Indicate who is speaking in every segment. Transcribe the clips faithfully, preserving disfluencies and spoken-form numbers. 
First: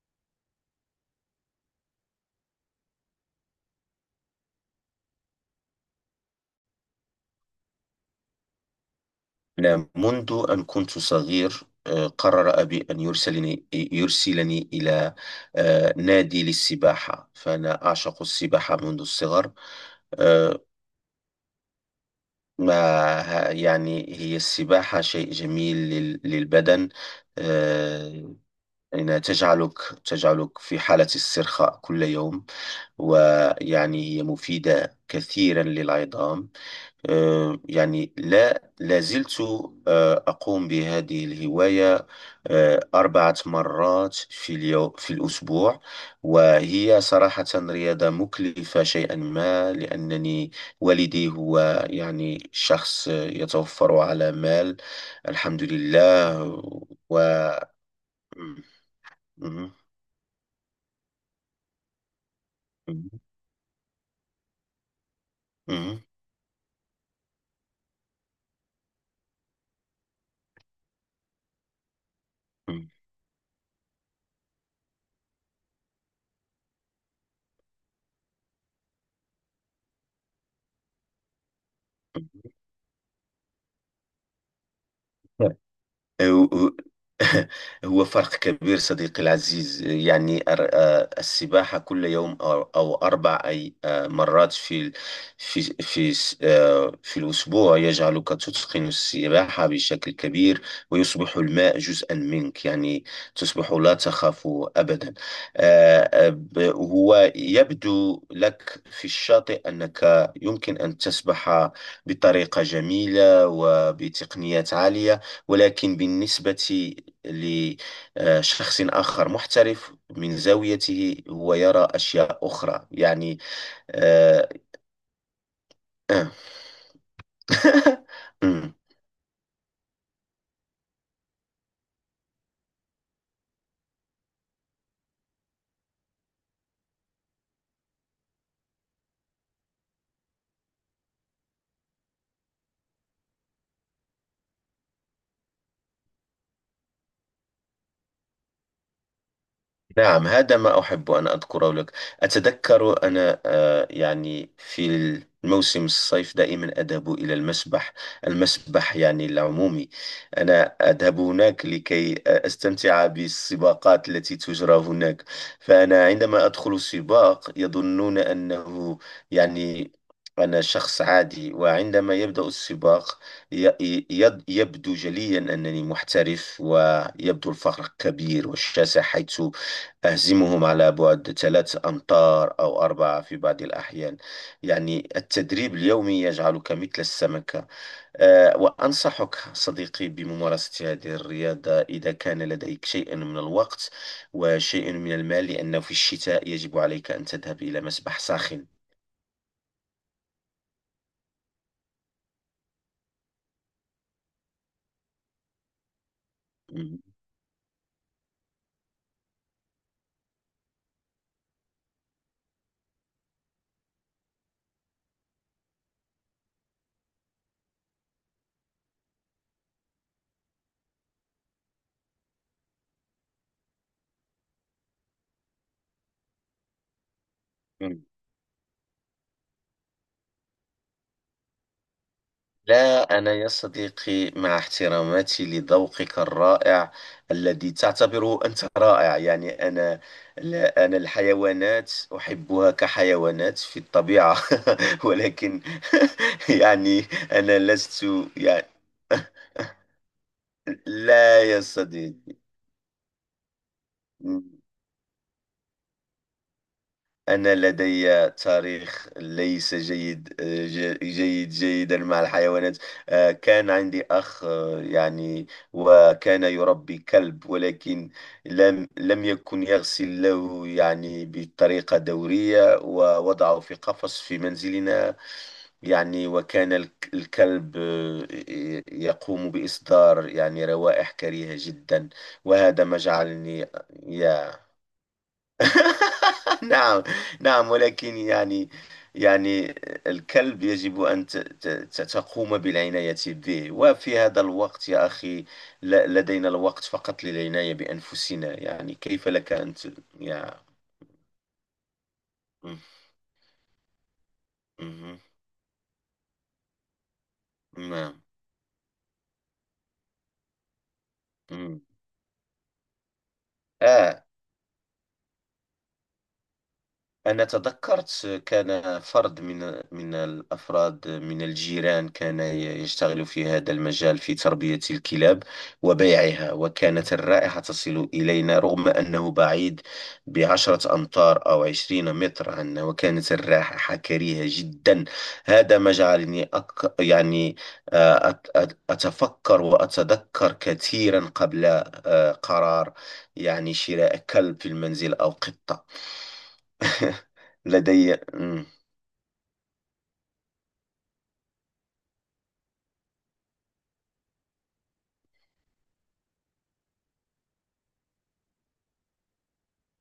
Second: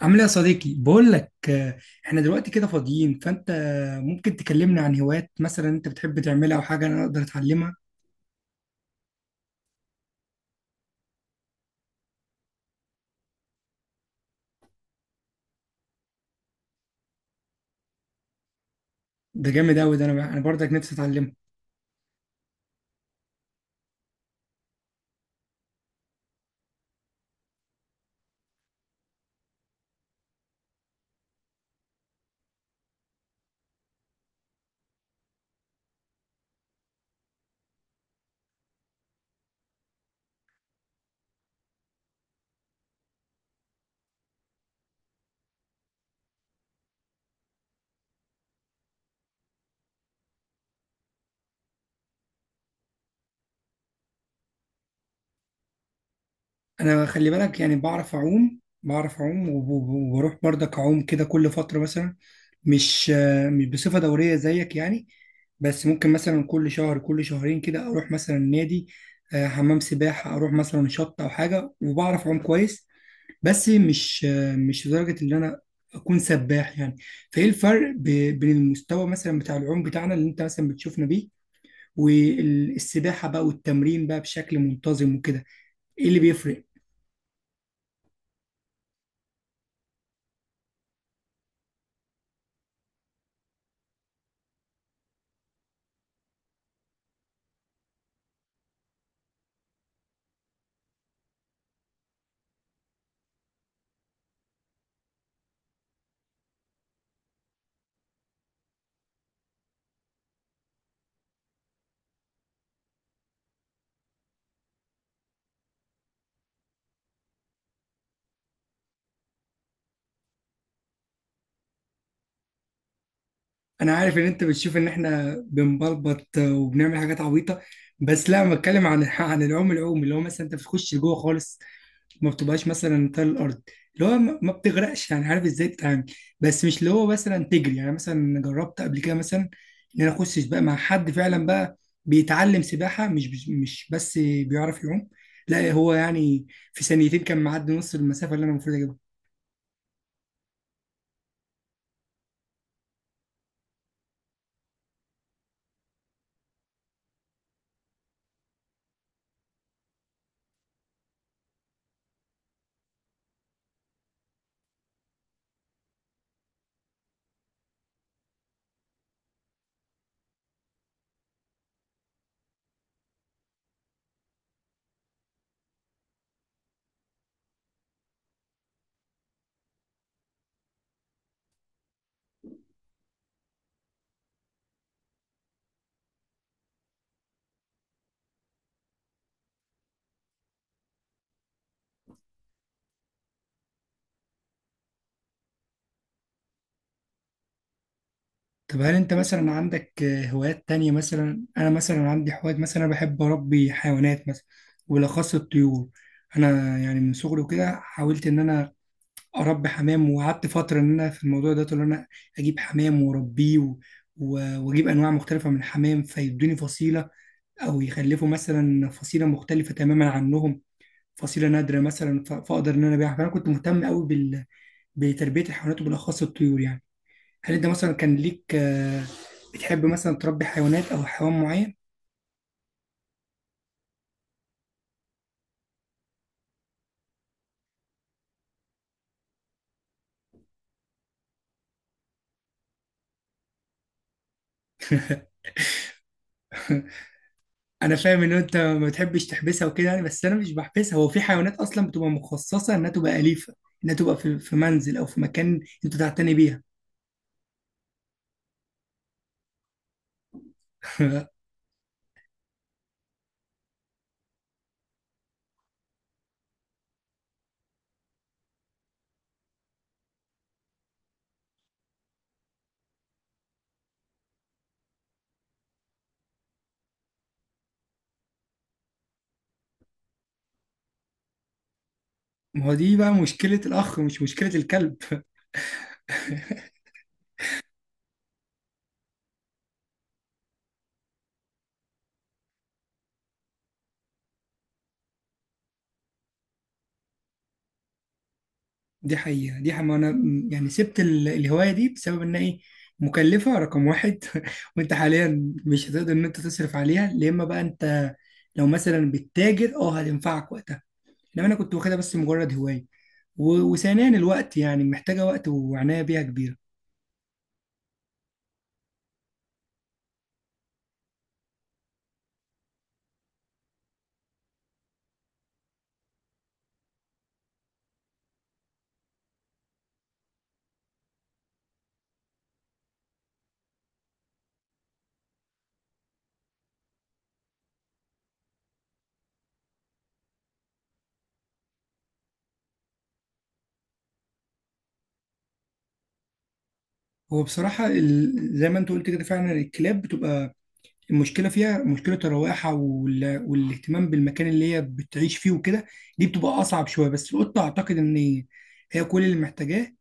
Speaker 1: عامل ايه يا صديقي؟ بقول لك، آه، احنا دلوقتي كده فاضيين، فانت ممكن تكلمنا عن هوايات مثلا انت بتحب تعملها او حاجه انا اقدر اتعلمها.
Speaker 2: نعم، منذ أن كنت صغير، آه، قرر أبي أن يرسلني يرسلني إلى آه، نادي للسباحة. فأنا أعشق السباحة منذ
Speaker 1: ده
Speaker 2: الصغر.
Speaker 1: جامد قوي، ده انا انا
Speaker 2: آه،
Speaker 1: برضك نفسي اتعلمها.
Speaker 2: ما ه- يعني هي السباحة شيء جميل لل- للبدن. آه، إنها تجعلك تجعلك في حالة استرخاء كل يوم، ويعني هي مفيدة كثيرا للعظام. آه، يعني لا لا زلت آه، أقوم بهذه الهواية آه، أربعة مرات في اليوم، في الأسبوع. وهي صراحة رياضة مكلفة شيئا ما، لأنني والدي هو يعني شخص آه، يتوفر على مال، الحمد لله.
Speaker 1: انا
Speaker 2: و
Speaker 1: خلي بالك، يعني بعرف
Speaker 2: مم،
Speaker 1: اعوم بعرف اعوم وب-
Speaker 2: مم،
Speaker 1: وب- وبروح برضك اعوم كده كل فتره مثلا،
Speaker 2: مم،
Speaker 1: مش آه، مش بصفه دوريه زيك يعني، بس
Speaker 2: مم،
Speaker 1: ممكن مثلا كل شهر كل شهرين كده اروح مثلا نادي، آه، حمام سباحه، اروح مثلا شط او حاجه وبعرف اعوم كويس،
Speaker 2: مم.
Speaker 1: بس مش مش لدرجة إن أنا أكون سباح يعني. فإيه الفرق ب- بين المستوى مثلا بتاع العوم بتاعنا اللي أنت مثلا بتشوفنا بيه، والسباحة بقى والتمرين بقى بشكل منتظم وكده، إيه اللي بيفرق؟
Speaker 2: هو هو فرق كبير صديقي العزيز. يعني أر- آه، السباحة كل يوم، أو أو أربع أي آه، مرات في ال- في في س- آه، في الأسبوع يجعلك تتقن السباحة بشكل كبير، ويصبح الماء جزءا منك. يعني تصبح لا تخاف أبدا. آه، آه، ب- هو يبدو لك في الشاطئ أنك يمكن أن تسبح بطريقة جميلة وبتقنيات عالية، ولكن بالنسبة لشخص آخر محترف من زاويته، هو يرى أشياء أخرى يعني.
Speaker 1: أنا عارف إن أنت
Speaker 2: آه،
Speaker 1: بتشوف إن إحنا
Speaker 2: آه.
Speaker 1: بنبلبط وبنعمل حاجات عبيطة، بس لا، أنا بتكلم عن عن العوم، العوم اللي هو مثلا أنت بتخش لجوه خالص، ما بتبقاش مثلا تل الارض، اللي هو ما ما بتغرقش يعني، عارف ازاي تتعامل، بس مش اللي هو مثلا تجري. يعني مثلا جربت قبل كده مثلا ان انا اخش سباق مع حد فعلا بقى بيتعلم سباحه، مش مش مش بس بيعرف يعوم، لا، هو يعني في ثانيتين كان معدي نص المسافه اللي انا المفروض اجيبها.
Speaker 2: نعم، هذا ما أحب أن أذكره لك. أتذكر أنا آه، يعني في الموسم الصيف دائما أذهب إلى المسبح، المسبح يعني العمومي. أنا أذهب هناك لكي آه، أستمتع بالسباقات التي تجرى هناك. فأنا عندما أدخل سباق يظنون أنه يعني أنا شخص عادي، وعندما يبدأ السباق ي- ي- يبدو جليا أنني محترف، ويبدو الفرق كبير والشاسع، حيث أهزمهم على بعد ثلاث أمتار أو أربعة في بعض الأحيان. يعني التدريب اليومي يجعلك مثل السمكة. أه وأنصحك صديقي بممارسة هذه الرياضة إذا كان لديك شيء من الوقت وشيء من المال، لأنه في الشتاء يجب عليك أن تذهب إلى مسبح ساخن.
Speaker 1: طب هل انت مثلا عندك آه، هوايات تانية؟ مثلا انا مثلا عندي هوايات، مثلا انا بحب اربي حيوانات مثلا، وبالاخص الطيور. انا يعني من صغري وكده حاولت ان انا اربي حمام، وقعدت فتره ان انا في الموضوع ده ان انا اجيب حمام واربيه و- و- واجيب انواع مختلفه من الحمام فيدوني فصيله، او يخلفوا مثلا فصيله مختلفه تماما عنهم، فصيله نادره مثلا، ف- فاقدر ان انا ابيعها، فانا كنت مهتم قوي بال... بتربيه الحيوانات وبالاخص الطيور يعني. هل انت مثلا كان ليك آه، بتحب مثلا تربي حيوانات او حيوان معين؟
Speaker 2: لا، أنا يا صديقي مع احتراماتي لذوقك الرائع الذي تعتبره أنت رائع. يعني أنا، لا، أنا الحيوانات أحبها كحيوانات في الطبيعة، ولكن يعني أنا
Speaker 1: انا
Speaker 2: لست
Speaker 1: فاهم ان انت
Speaker 2: يعني
Speaker 1: ما بتحبش تحبسها وكده يعني، بس انا مش بحبسها، هو في
Speaker 2: لا
Speaker 1: حيوانات
Speaker 2: يا
Speaker 1: اصلا بتبقى
Speaker 2: صديقي،
Speaker 1: مخصصه انها تبقى اليفه، انها تبقى في في منزل او في مكان انت تعتني بيها
Speaker 2: أنا لدي تاريخ ليس جيد ج- جيد جيدا مع الحيوانات. آه، كان عندي أخ آه، يعني، وكان يربي كلب، ولكن لم لم يكن يغسل له يعني بطريقة دورية، ووضعه في قفص في منزلنا. يعني وكان الك- الكلب آه، ي- يقوم بإصدار يعني روائح كريهة جدا،
Speaker 1: ما هو
Speaker 2: وهذا
Speaker 1: دي
Speaker 2: ما
Speaker 1: بقى مشكله
Speaker 2: جعلني آه،
Speaker 1: الاخ، مش مشكله
Speaker 2: يا
Speaker 1: الكلب
Speaker 2: نعم، نعم، ولكن يعني، يعني الكلب يجب أن ت- ت- ت- تقوم بالعناية به، وفي هذا الوقت يا أخي ل- لدينا الوقت فقط للعناية بأنفسنا. يعني
Speaker 1: دي
Speaker 2: كيف لك
Speaker 1: حقيقه، دي
Speaker 2: أن
Speaker 1: حقيقة.
Speaker 2: ت.
Speaker 1: ما انا م-
Speaker 2: يا
Speaker 1: يعني سبت ال- الهوايه دي بسبب ان ايه،
Speaker 2: مم،
Speaker 1: مكلفه رقم واحد وانت
Speaker 2: مم،
Speaker 1: حاليا مش هتقدر ان انت تصرف عليها، يا اما بقى انت
Speaker 2: نعم،
Speaker 1: لو مثلا بتتاجر اه هتنفعك وقتها، انما انا كنت
Speaker 2: مم.
Speaker 1: واخدها بس مجرد هوايه، و- وثانيا
Speaker 2: آه
Speaker 1: الوقت، يعني محتاجه وقت وعنايه بيها كبيره.
Speaker 2: أنا تذكرت. كان فرد من من الأفراد من الجيران كان يشتغل في هذا المجال، في تربية الكلاب وبيعها، وكانت الرائحة تصل إلينا رغم أنه بعيد بعشرة أمتار أو عشرين متر عنا، وكانت الرائحة كريهة جدا. هذا ما جعلني أك يعني آه، أت- أت- أتفكر وأتذكر كثيرا قبل آه، قرار، يعني، شراء كلب في المنزل أو قطة.
Speaker 1: هو بصراحة
Speaker 2: لدي
Speaker 1: ال...
Speaker 2: مم،
Speaker 1: زي ما انت قلت كده فعلا الكلاب بتبقى المشكله فيها مشكله الروائح وال... والاهتمام بالمكان اللي هي بتعيش فيه وكده. دي بتبقى اصعب شويه، بس القطه اعتقد ان هي كل اللي محتاجاه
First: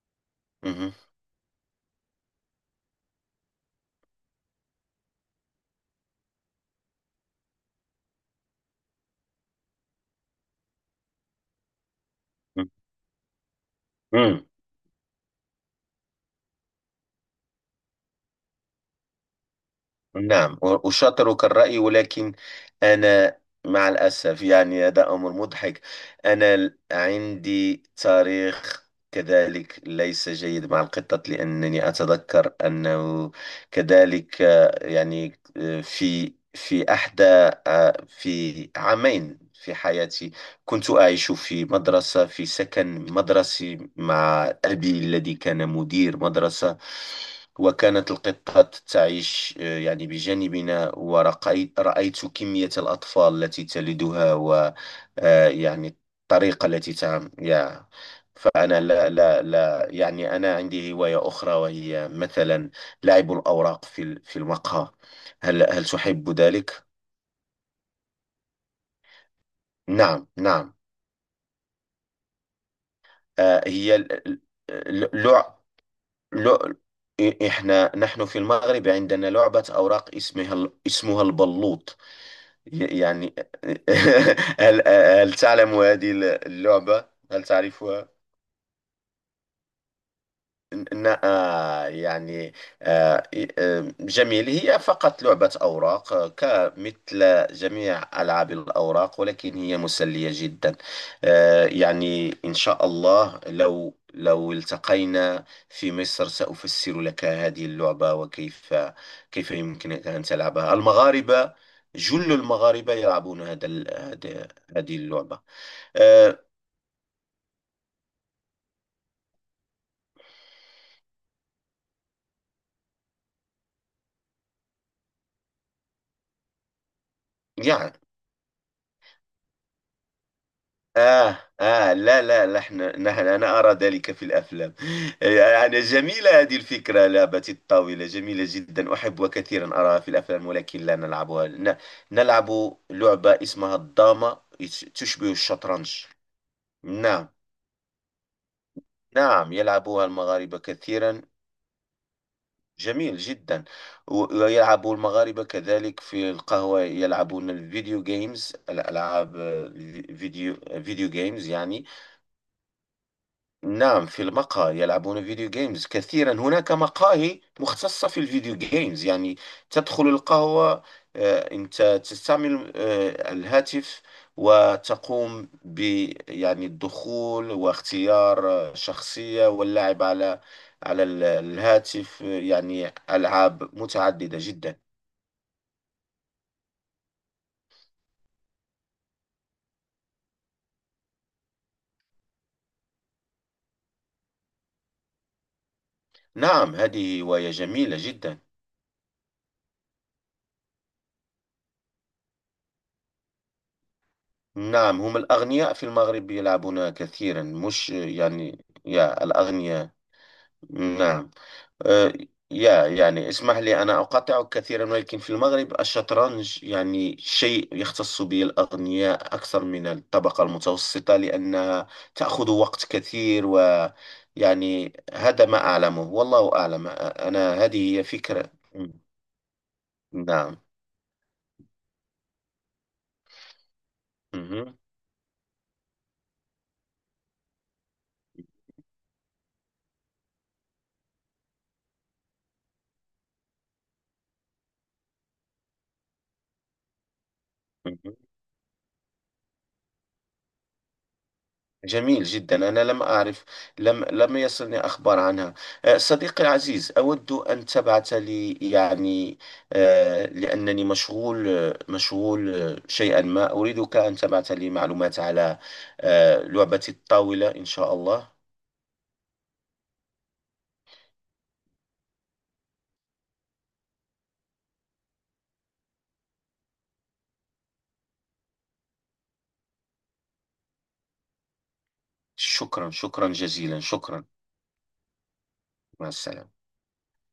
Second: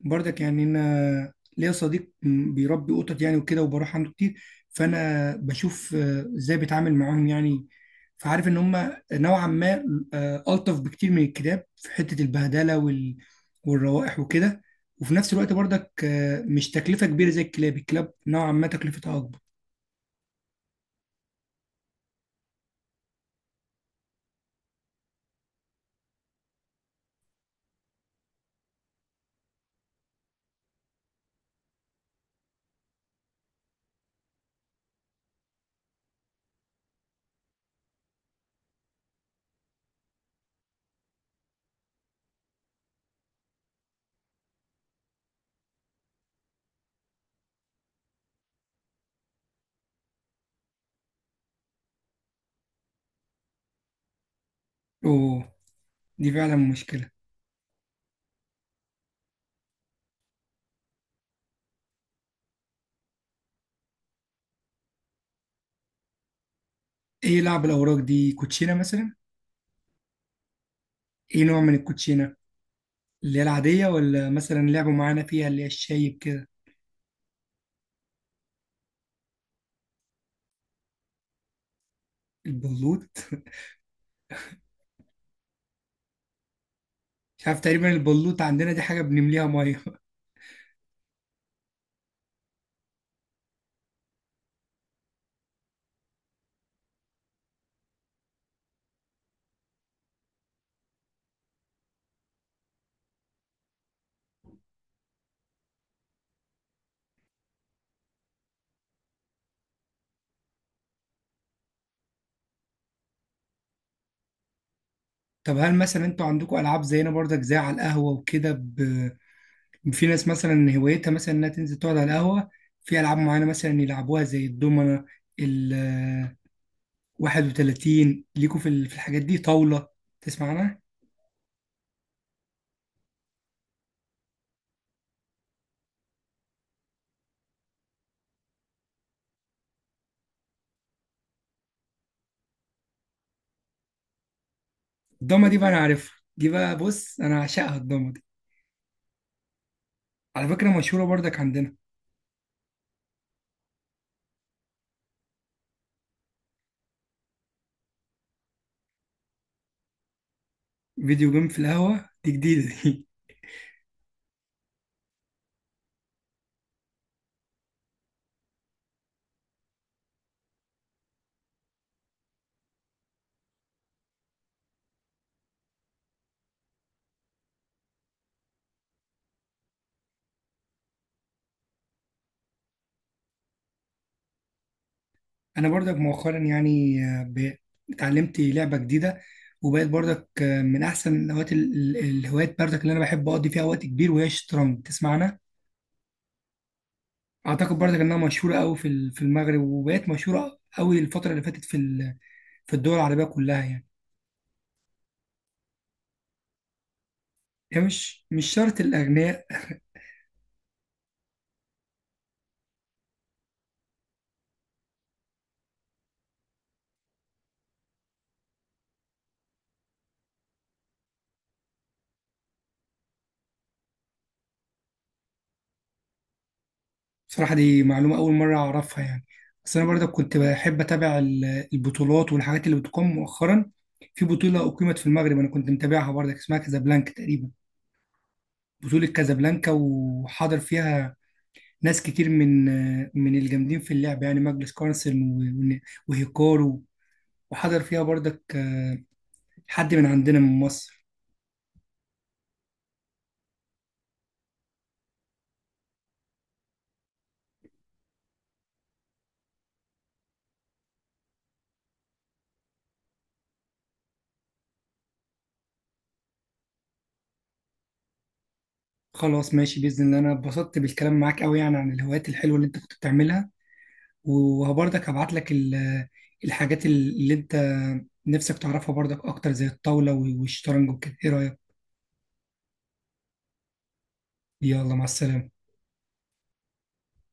Speaker 1: برضك يعني.
Speaker 2: مم،
Speaker 1: انا ليا صديق م- بيربي قطط يعني وكده، وبروح عنده كتير، فانا بشوف آه، ازاي بيتعامل معاهم يعني، فعارف ان هم نوعا ما آه، الطف بكتير من الكلاب في حته البهدله وال... والروائح
Speaker 2: مم.
Speaker 1: وكده. وفي نفس الوقت برضك آه، مش تكلفه كبيره زي الكلاب، الكلاب نوعا ما تكلفتها اكبر.
Speaker 2: نعم، و- أشاطرك الرأي، ولكن أنا مع الأسف يعني هذا أمر مضحك. أنا ال- عندي تاريخ كذلك ليس جيد مع القطط، لأنني أتذكر أنه كذلك آه، يعني آه، في في أحدى آه، في عامين في حياتي، كنت أعيش في مدرسة، في سكن مدرسي مع أبي الذي كان مدير مدرسة. وكانت القطة تعيش آه، يعني بجانبنا، ورأيت رأيت كمية الأطفال التي تلدها، و آه،
Speaker 1: اوه،
Speaker 2: يعني
Speaker 1: دي فعلا
Speaker 2: الطريقة التي
Speaker 1: مشكلة.
Speaker 2: تعم يا فأنا لا، لا، لا، يعني أنا عندي هواية أخرى، وهي مثلا لعب الأوراق في ال- في المقهى. هل هل تحب ذلك؟
Speaker 1: ايه، لعب الأوراق دي كوتشينة مثلا؟
Speaker 2: نعم، نعم.
Speaker 1: ايه نوع من الكوتشينة؟ اللي هي
Speaker 2: آه،
Speaker 1: العادية،
Speaker 2: هي ال-
Speaker 1: ولا
Speaker 2: ال-
Speaker 1: مثلا لعبوا
Speaker 2: ال-
Speaker 1: معانا فيها
Speaker 2: لع
Speaker 1: اللي هي الشايب كده؟
Speaker 2: لع إ- إحنا نحن في المغرب عندنا لعبة أوراق اسمها ال- اسمها البلوط. ي-
Speaker 1: البلوط.
Speaker 2: يعني، هل هل تعلم هذه اللعبة؟ هل
Speaker 1: مش عارف تقريبا،
Speaker 2: تعرفها؟
Speaker 1: البلوط عندنا دي حاجة بنمليها مية
Speaker 2: ن- آه، يعني آه، ي- آه، جميل. هي فقط لعبة أوراق آه، كمثل جميع ألعاب الأوراق، ولكن هي مسلية جدا. آه، يعني إن شاء الله، لو لو التقينا في مصر سأفسر لك هذه اللعبة، وكيف كيف يمكنك أن تلعبها. المغاربة، جل المغاربة يلعبون هذا ال- هذا- هذه اللعبة.
Speaker 1: طب هل مثلا انتوا
Speaker 2: آه،
Speaker 1: عندكم ألعاب زينا برضك، زي على القهوة وكده ب... في ناس مثلا هوايتها مثلا انها تنزل تقعد على القهوة، في ألعاب معانا مثلا يلعبوها زي الدومنة، ال
Speaker 2: يعني
Speaker 1: واحد وثلاثين ليكوا في ال- في الحاجات دي، طاولة، تسمع عنها؟
Speaker 2: آه آه لا، لا نحن نحن أنا أرى ذلك في الأفلام. يعني جميلة هذه الفكرة، لعبة الطاولة جميلة جدا، أحب كثيرا أراها في الأفلام، ولكن لا نلعبها. ن- نلعب لعبة اسمها الدامة، يش- تشبه
Speaker 1: الضمة دي بقى أنا
Speaker 2: الشطرنج.
Speaker 1: عارفها، دي بقى بص
Speaker 2: نعم،
Speaker 1: أنا عاشقها الضمة،
Speaker 2: نعم، يلعبها
Speaker 1: على
Speaker 2: المغاربة
Speaker 1: فكرة مشهورة
Speaker 2: كثيرا.
Speaker 1: برضك عندنا.
Speaker 2: جميل جدا. و- ويلعب المغاربة كذلك في القهوة، يلعبون الفيديو جيمز، الألعاب آه، الفيديو فيديو
Speaker 1: فيديو
Speaker 2: جيمز
Speaker 1: جيم في
Speaker 2: يعني.
Speaker 1: القهوة؟ دي جديدة دي.
Speaker 2: نعم، في المقهى يلعبون فيديو جيمز كثيرا. هناك مقاهي مختصة في الفيديو جيمز، يعني تدخل القهوة، آه، أنت تستعمل آه، الهاتف، وتقوم ب، يعني، الدخول واختيار آه، شخصية، واللعب على على ال- الهاتف. آه، يعني ألعاب متعددة جدا.
Speaker 1: أنا برضك مؤخرا يعني آه، ب- اتعلمت لعبة جديدة، وبقت برضك آه، من أحسن الهوايات، ال- ال- الهوايات برضك اللي أنا بحب أقضي فيها وقت كبير، وهي الشطرنج، تسمعنا؟
Speaker 2: نعم، هذه هواية
Speaker 1: أعتقد
Speaker 2: جميلة
Speaker 1: برضك إنها
Speaker 2: جدا.
Speaker 1: مشهورة أوي في ال- في المغرب، وبقت مشهورة أوي الفترة اللي فاتت في ال- في الدول العربية كلها يعني.
Speaker 2: نعم، هم الأغنياء في المغرب يلعبون كثيرا.
Speaker 1: هي
Speaker 2: مش
Speaker 1: مش مش
Speaker 2: يعني
Speaker 1: شرط
Speaker 2: يا
Speaker 1: الأغنياء.
Speaker 2: الأغنياء. نعم، آه، يا يعني اسمح لي، أنا أقاطعك كثيرا، ولكن في المغرب الشطرنج يعني شيء يختص به الأغنياء أكثر من الطبقة المتوسطة، لأنها تأخذ وقت كثير. ويعني هذا ما أعلمه، والله أعلم،
Speaker 1: بصراحة
Speaker 2: أنا
Speaker 1: دي
Speaker 2: هذه هي
Speaker 1: معلومة أول
Speaker 2: فكرة
Speaker 1: مرة
Speaker 2: م-
Speaker 1: أعرفها يعني، بس أنا برضه كنت
Speaker 2: نعم.
Speaker 1: بحب أتابع ال- البطولات والحاجات اللي بتقام مؤخرا. في بطولة أقيمت في المغرب أنا كنت متابعها برضه، اسمها كازابلانكا تقريبا، بطولة كازابلانكا، وحاضر فيها ناس كتير من من الجامدين في اللعب يعني، ماجلس كارلسن و- وهيكارو، وحضر فيها
Speaker 2: مهم.
Speaker 1: برضك آه، حد من عندنا من مصر.
Speaker 2: جميل جدا، أنا لم أعرف، لم لم يصلني أخبار عنها. أه، صديقي العزيز، أود أن تبعث لي، يعني، أه، لأنني مشغول، أه، مشغول أه، شيئا ما. أريدك أن تبعث لي معلومات على أه، لعبة الطاولة، إن شاء الله.
Speaker 1: خلاص ماشي، بإذن الله، أنا اتبسطت بالكلام معاك أوي يعني عن الهوايات الحلوة اللي أنت كنت بتعملها، وبرضك هبعت لك ال- الحاجات اللي انت نفسك تعرفها برضك اكتر زي الطاولة والشطرنج وكده، ايه رأيك؟
Speaker 2: شكرا، شكرا جزيلا، شكرا.
Speaker 1: يلا مع السلامة.
Speaker 2: مع السلامة.